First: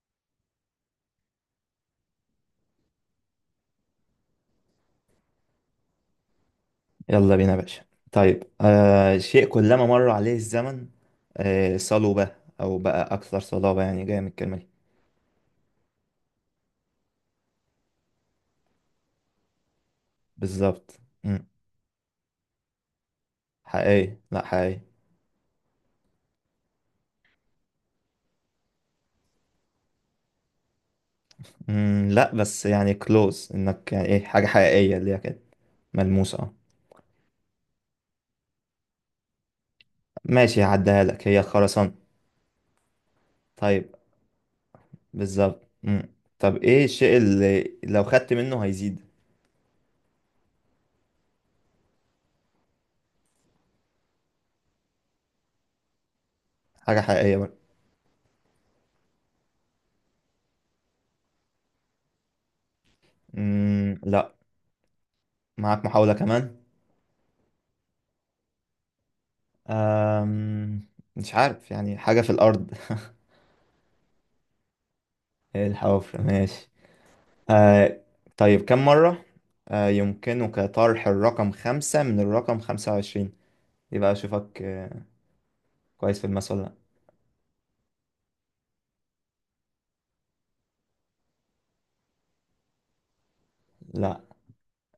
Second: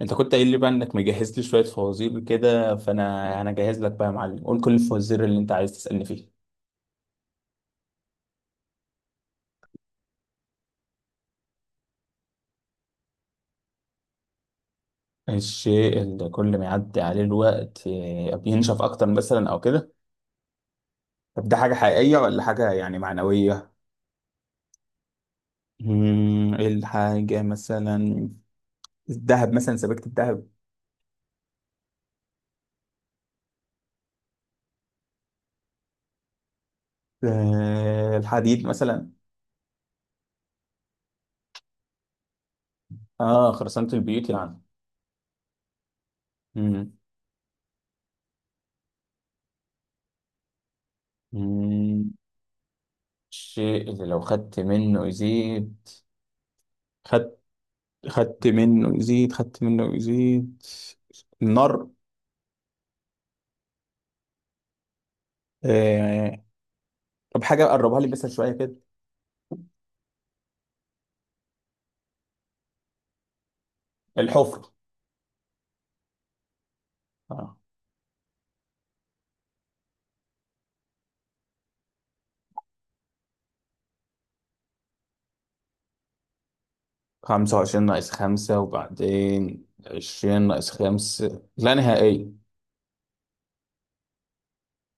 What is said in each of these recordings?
انت كنت قايل لي بقى انك مجهز لي شويه فوازير كده، فانا جاهز لك بقى يا معلم. قول كل الفوازير اللي انت عايز تسالني فيه. يلا بينا يا باشا. طيب، شيء كلما مر عليه الزمن. آه، صلب او بقى اكثر صلابة، يعني جاية من الكلمة دي. الشيء اللي كل ما يعدي عليه الوقت بينشف اكتر مثلا او كده. بالظبط. مم. طب ده حاجه حقيقيه ولا حاجه يعني معنويه؟ حقيقي، لا حقيقي. ايه الحاجه مثلا؟ الذهب مثلا، سبيكه الذهب. مم. لا، بس يعني كلوز انك يعني ايه حاجة حقيقية اللي هي كده، ملموسة. اه، الحديد مثلا. ماشي، هعديها لك، هي الخرسانة. اه، طيب. خرسانه البيوت يعني. بالظبط. مم. طب ايه امم الشيء اللي لو خدت منه هيزيد؟ الشيء اللي لو خدت منه يزيد. حاجة حقيقية خدت برضه. خدت منه يزيد، خدت منه يزيد. النار. مم، لا، معاك محاولة آه. كمان. طب حاجة قربها لي بس شوية كده. أم... مش عارف، يعني حاجة في الأرض الحفرة. الحفر، ماشي. آه. آه طيب، كم مرة يمكنك طرح الرقم 5 من الرقم 25؟ يبقى أشوفك كويس في الماس ولا لأ. 25 ناقص 5، وبعدين 20 ناقص 5، لا نهائية. لأ،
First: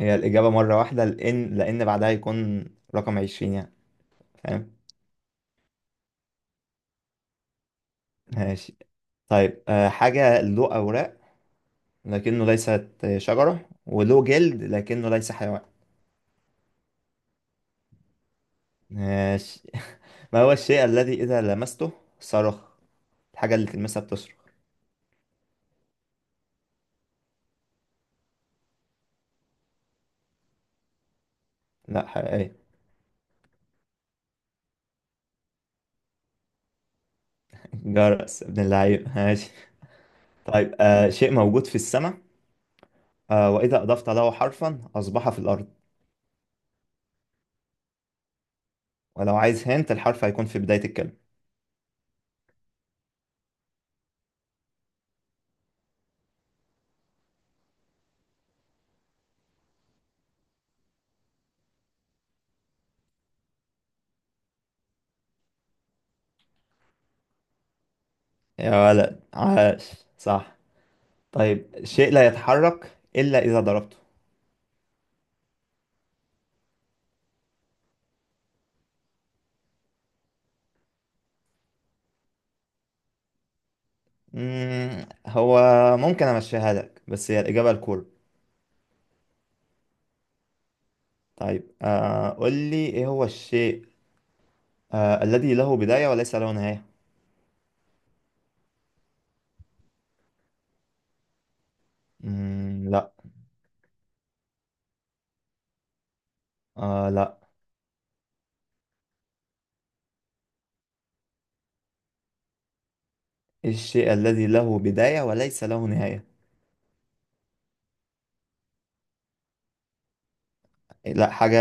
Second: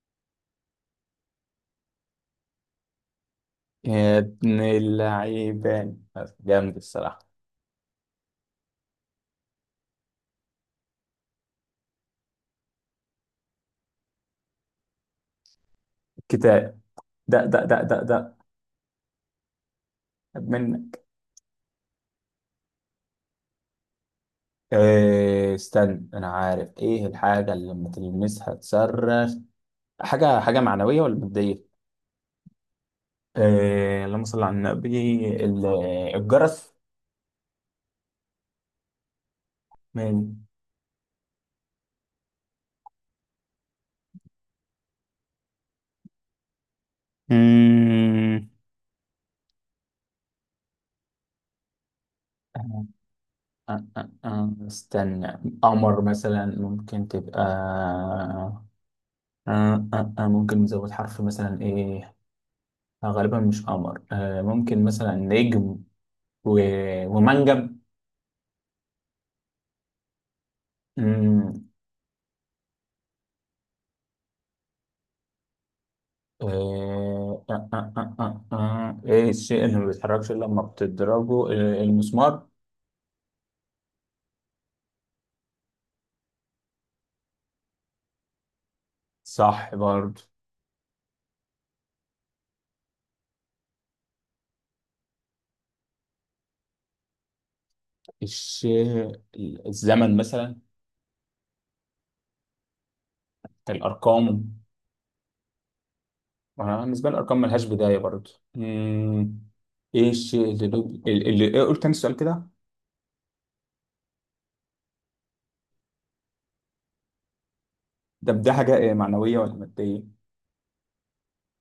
هي الإجابة مرة واحدة، لأن بعدها يكون رقم 20 يعني. يا ابن فاهم؟ اللعيبة! جامد الصراحة. ماشي. طيب، حاجة له أوراق لكنه ليست شجرة، وله جلد لكنه ليس حيوان. كتاب. ده ده ده ده ده! ماشي ما هو الشيء منك. الذي إذا لمسته صرخ؟ الحاجة اللي تلمسها بتصرخ. إيه، استنى، انا عارف ايه الحاجة اللي لما تلمسها تصرخ. حاجة معنوية ولا مادية؟ لا، حقيقية. إيه، اللهم صل على النبي. ال- الجرس. جرس ابن اللعيب، ماشي. من. طيب، شيء موجود في السماء وإذا أضفت له حرفا أصبح في الأرض. مم. ولو عايز هنت، الحرف هيكون في بداية الكلمة. آه، استنى، قمر مثلا ممكن تبقى. ممكن نزود حرف مثلا، ايه؟ غالبا مش قمر. ممكن مثلا نجم و... ومنجم. يا ولد عاش، صح. مم. طيب، شيء لا يتحرك إلا إذا ضربته. ايه الشيء اللي ما بيتحركش الا لما بتضربه؟ المسمار. هو ممكن أمشيها لك، بس هي الإجابة الكورة. صح برضه. طيب، قول لي إيه هو الشيء الذي له بداية وليس له نهاية. الشيء. الزمن مثلا. مم، لا. الارقام. أنا بالنسبة آه، لي لا. الأرقام ملهاش بداية برضه. مم. إيه الشيء اللي لو. إيه، قلت تاني السؤال كده؟ إيه الشيء الذي له بداية وليس له نهاية؟ ده حاجة، إيه معنوية ولا مادية؟ لا، حاجة،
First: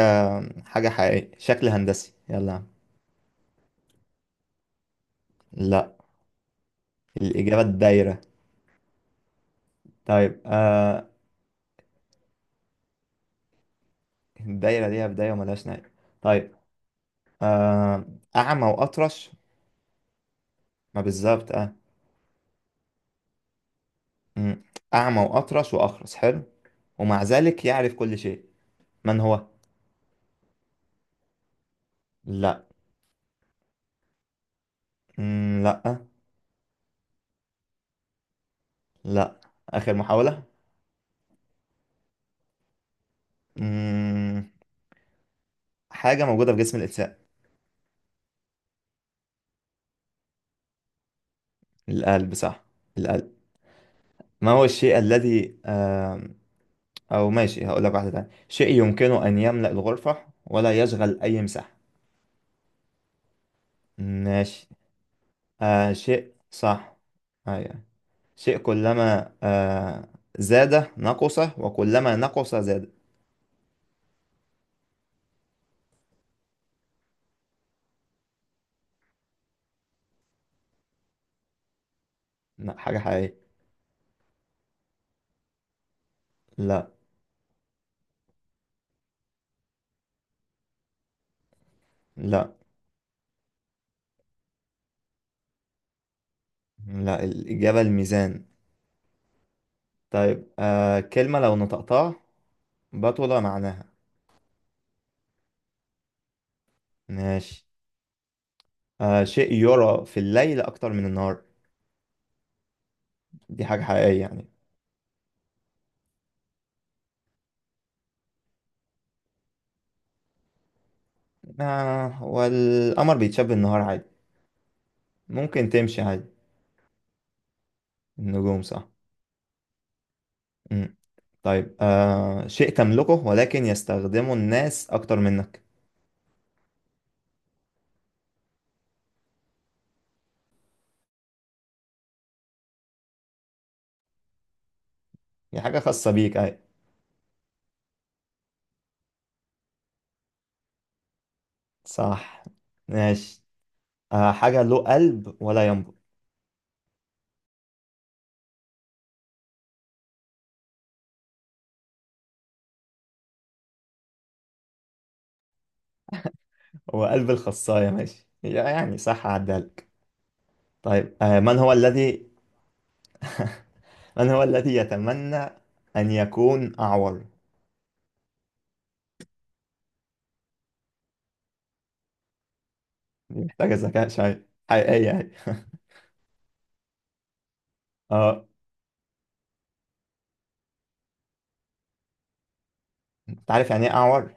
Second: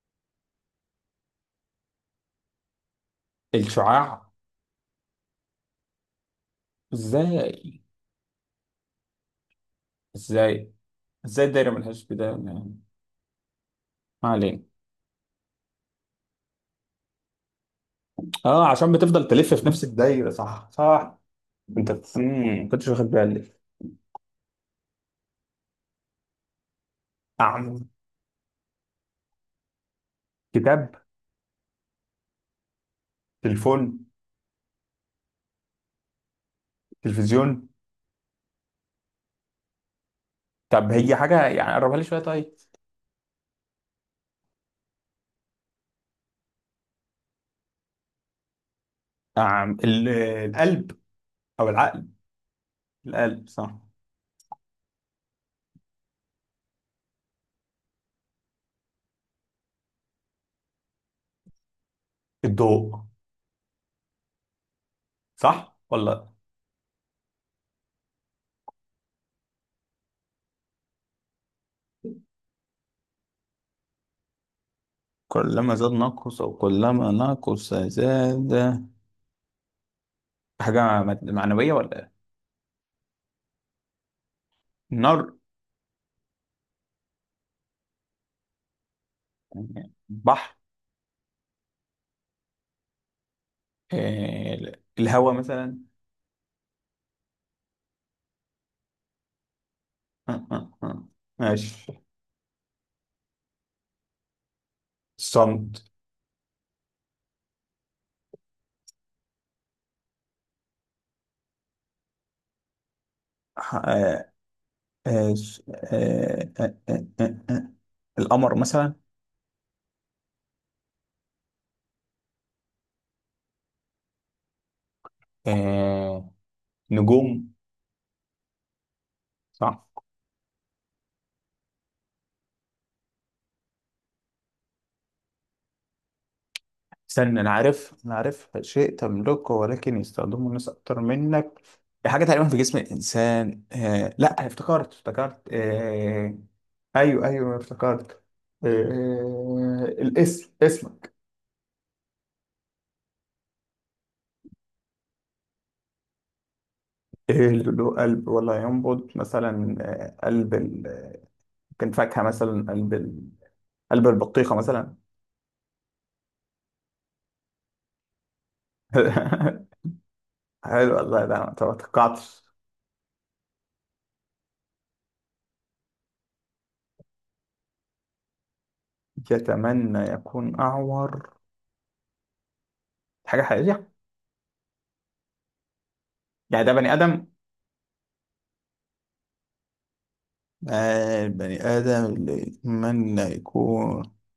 حاجة حقيقية، شكل هندسي، يلا يا عم. الشعاع. لا، الإجابة إزاي؟ الدايرة. طيب، إزاي إزاي الدايرة ملهاش بداية يعني؟ ما علينا. الدايرة ليها بداية وملهاش نهاية. طيب، آه أعمى عشان بتفضل وأطرش. تلف في نفس الدايرة. صح، ما صح. بالظبط، آه. أنت ما كنتش واخد بالي. مم. أعمى وأطرش وأخرس، حلو، ومع ذلك أعمل. يعرف كل شيء. من هو؟ كتاب. لا. تليفون. مم، لا. تلفزيون. لا، آخر محاولة. طب، هي حاجة يعني؟ قربها لي شوية طيب. مم. حاجة موجودة في جسم الإنسان. القلب. أو العقل. القلب، صح. القلب. القلب، صح. ما هو الشيء الذي أو ماشي، هقول لك واحدة تانية. شيء يمكنه أن يملأ الغرفة ولا يشغل أي مساحة. الضوء. ماشي. صح ولا؟ شيء، صح. أيوة. شيء كلما زاد نقص، وكلما نقص زاد. كلما زاد نقص، أو كلما نقص زاد. حاجة معنوية ولا إيه؟ لا، حاجة حقيقية. نار. لا. يعني بحر. لا. آه، الهواء مثلا. لا، الإجابة الميزان. آه، طيب، آه، آه. كلمة لو ماشي. نطقتها بطل معناها. الصمت. ماشي. شيء يرى في الليل أكتر من النهار، دي آه، حاجة حقيقية آه، يعني. آه، آه، آه، آه. آه، آه. القمر مثلا. آه، والقمر بيتشاب النهار عادي، ممكن تمشي عادي. آه، نجوم. النجوم، صح. صح. مم. طيب، شيء تملكه ولكن يستخدمه الناس أكتر منك. استنى، انا عارف انا عارف، شيء تملكه ولكن يستخدمه الناس اكتر منك. دي حاجه تقريبا في جسم الانسان. لا، افتكرت افتكرت. هي حاجة خاصة بيك، أي. ايوه، ايوه، افتكرت. الاسم، اسم. صح، ماشي. حاجة له قلب ولا ينبض. له قلب ولا ينبض مثلا. قلب كان فاكهه مثلا، قلب قلب البطيخه مثلا. هو قلب الخصاية، ماشي يعني صح، عدها لك. حلو طيب، والله، ده ما من هو توقعتش. الذي من هو الذي يتمنى أن يكون أعور؟ يتمنى يكون اعور. حاجه دي محتاجة حقيقيه؟ ذكاء شوية، حقيقية، أي يعني ده بني ادم؟ اه. البني آدم اللي يتمنى أنت عارف يعني إيه يكون. أعور؟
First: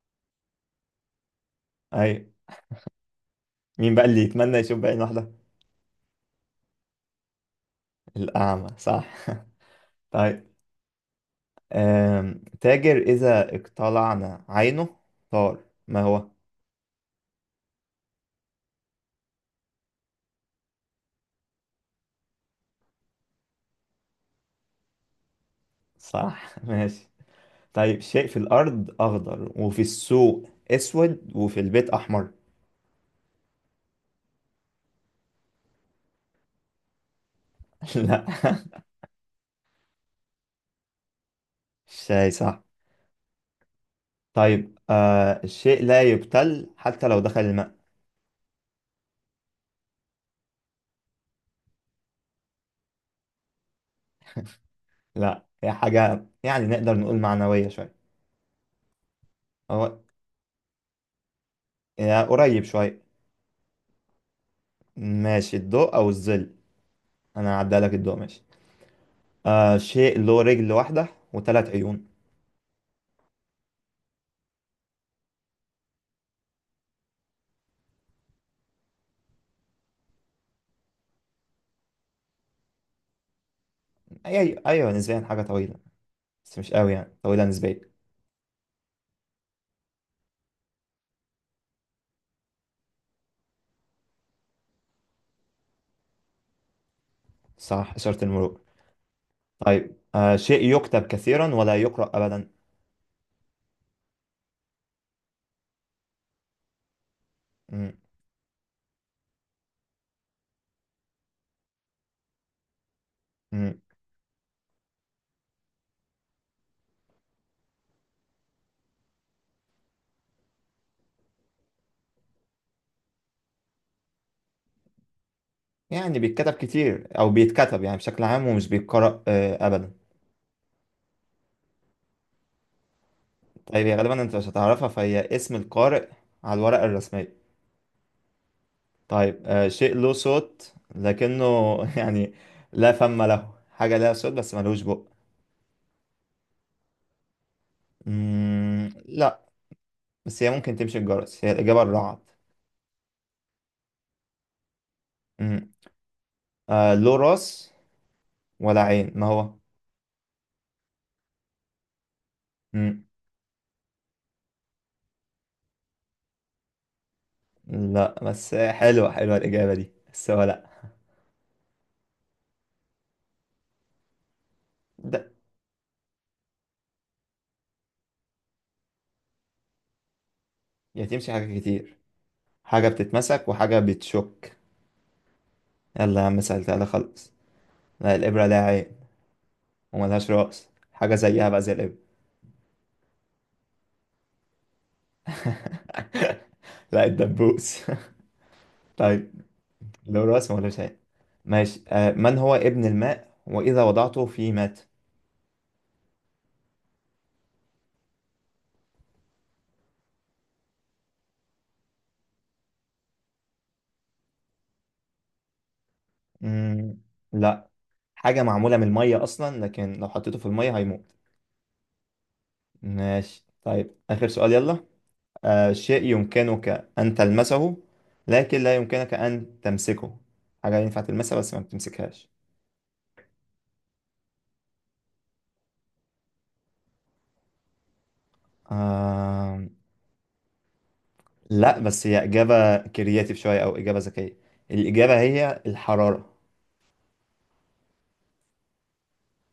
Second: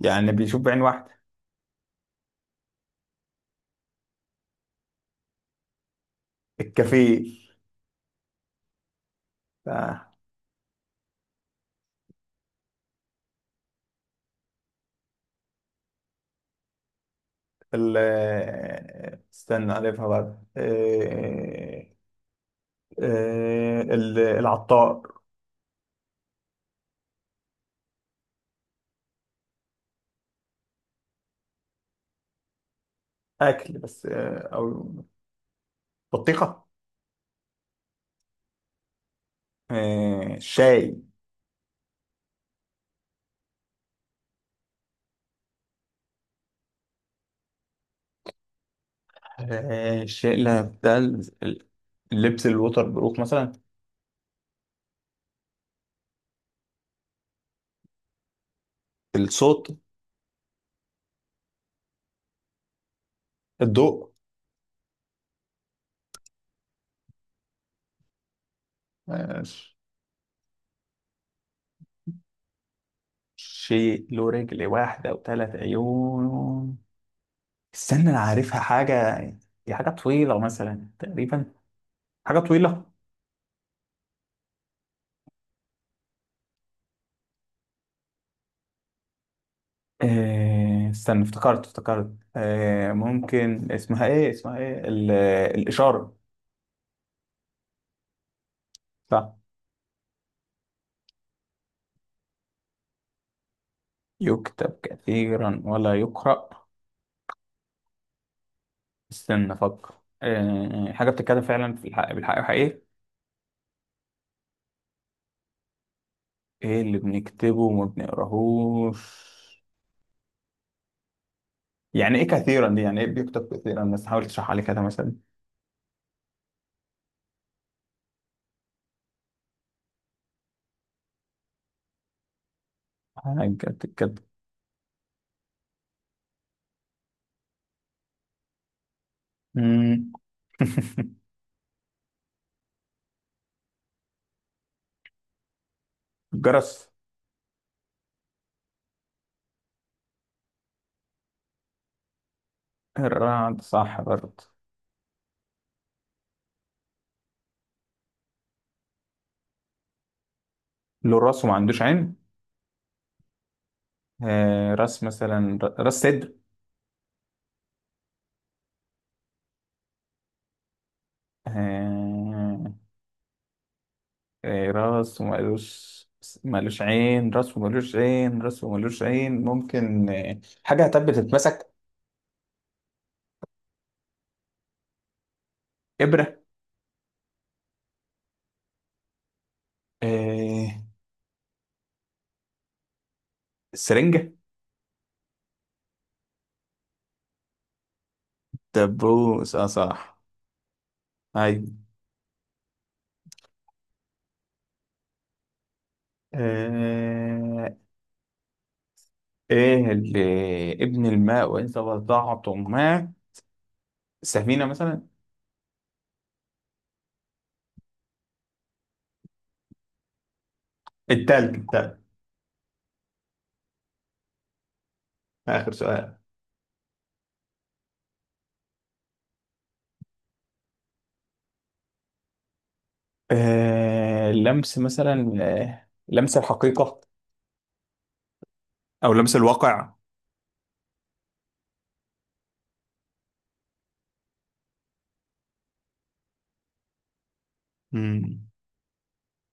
يعني بيشوف بعين واحدة. أي. مين بقى اللي يتمنى يشوف بعين واحدة؟ الكفيل. الأعمى، صح آه. طيب، تاجر إذا اقتلعنا عينه طار، ما هو؟ ال آه، استنى ألفها بعد العطار. صح ماشي. طيب، شيء في الأرض أخضر، وفي السوق أسود، وفي البيت أحمر. أكل بس أو. بطيخة. لا. الشاي. شيء، صح. طيب، الشيء لا يبتل حتى لو دخل الماء. الشاي، لا، بتاع اللبس الوتر بروف مثلا. لا، هي حاجة يعني نقدر نقول معنوية شوية. الصوت. هو، يا قريب شوية. الضوء. ماشي، الضوء أو الظل. أنا هعدي لك الضوء، ماشي. آه شيء له رجل واحدة وثلاث عيون. شيء له رجل واحدة وثلاث عيون. استنى، انا عارفها حاجة. دي حاجة طويلة مثلا تقريبا. حاجة طويلة. أي أيوة، نسبيا حاجة طويلة، بس مش قوي يعني، طويلة نسبيا. استنى، افتكرت افتكرت. ممكن اسمها ايه، اسمها ايه الإشارة. صح، إشارة المرور. صح. طيب، شيء يكتب كثيرا ولا يقرأ أبدا. يكتب كثيرا ولا يقرأ. استنى افكر. حاجة بتتكلم فعلا في الحق، بالحق وحقيقي. مم. ايه اللي بنكتبه وما بنقراهوش؟ يعني ايه كثيرا دي؟ يعني ايه بيكتب كثيرا؟ بس حاول تشرح عليه كده مثلا. يعني بيتكتب كتير او بيتكتب يعني بشكل عام، ومش بيتقرأ ابدا. حاجة طيب، هي بتتكتب. غالبا انت مش هتعرفها، فهي اسم القارئ على الورقة الرسمية. طيب، شيء مم. له صوت لكنه يعني لا فم له، حاجة لها صوت بس ملوش بق. جرس. مم، لا. بس هي ممكن تمشي الجرس، هي الإجابة الرعد. الرعد، صح برضه. مم، له راس ولا عين، ما هو؟ لو الراس ما عندوش عين. مم، راس مثلا، راس صدر. لا، بس حلوة حلوة الإجابة دي، بس هو لا. آه. راس ده، ومالوش. مالوش عين، راس ومالوش عين، راس ومالوش عين، ممكن حاجة طب هي تمشي حاجة بتتمسك؟ كتير، حاجة بتتمسك وحاجة بتشك. يلا يا إبرة. عم سألتها لك، خلاص. لا، الإبرة لها عين وملهاش رأس. آه حاجة زيها بقى زي الإبرة. سرنجة. لا، الدبوس طيب، دبوس، اه، صح. له رأس وملوش عين، أيوة. ماشي. من هو ابن الماء وإذا وضعته فيه مات؟ آه ايه اللي. ابن الماء وإن تبضعتم ما. سفينة مثلا. مم، لا، حاجة معمولة من المية أصلا لكن لو حطيته في المية هيموت. التلج، التلج! ماشي، طيب، آخر سؤال، يلا. آخر شيء سؤال؟ يمكنك أن تلمسه لكن لا يمكنك أن تمسكه. حاجة ينفع تلمسها، بس ما بتمسكهاش. لمس مثلا، لمس الحقيقة. أو لمس آم، الواقع. لا، بس هي إجابة كرياتيف شوية أو إجابة ذكية، الإجابة هي الحرارة. مم.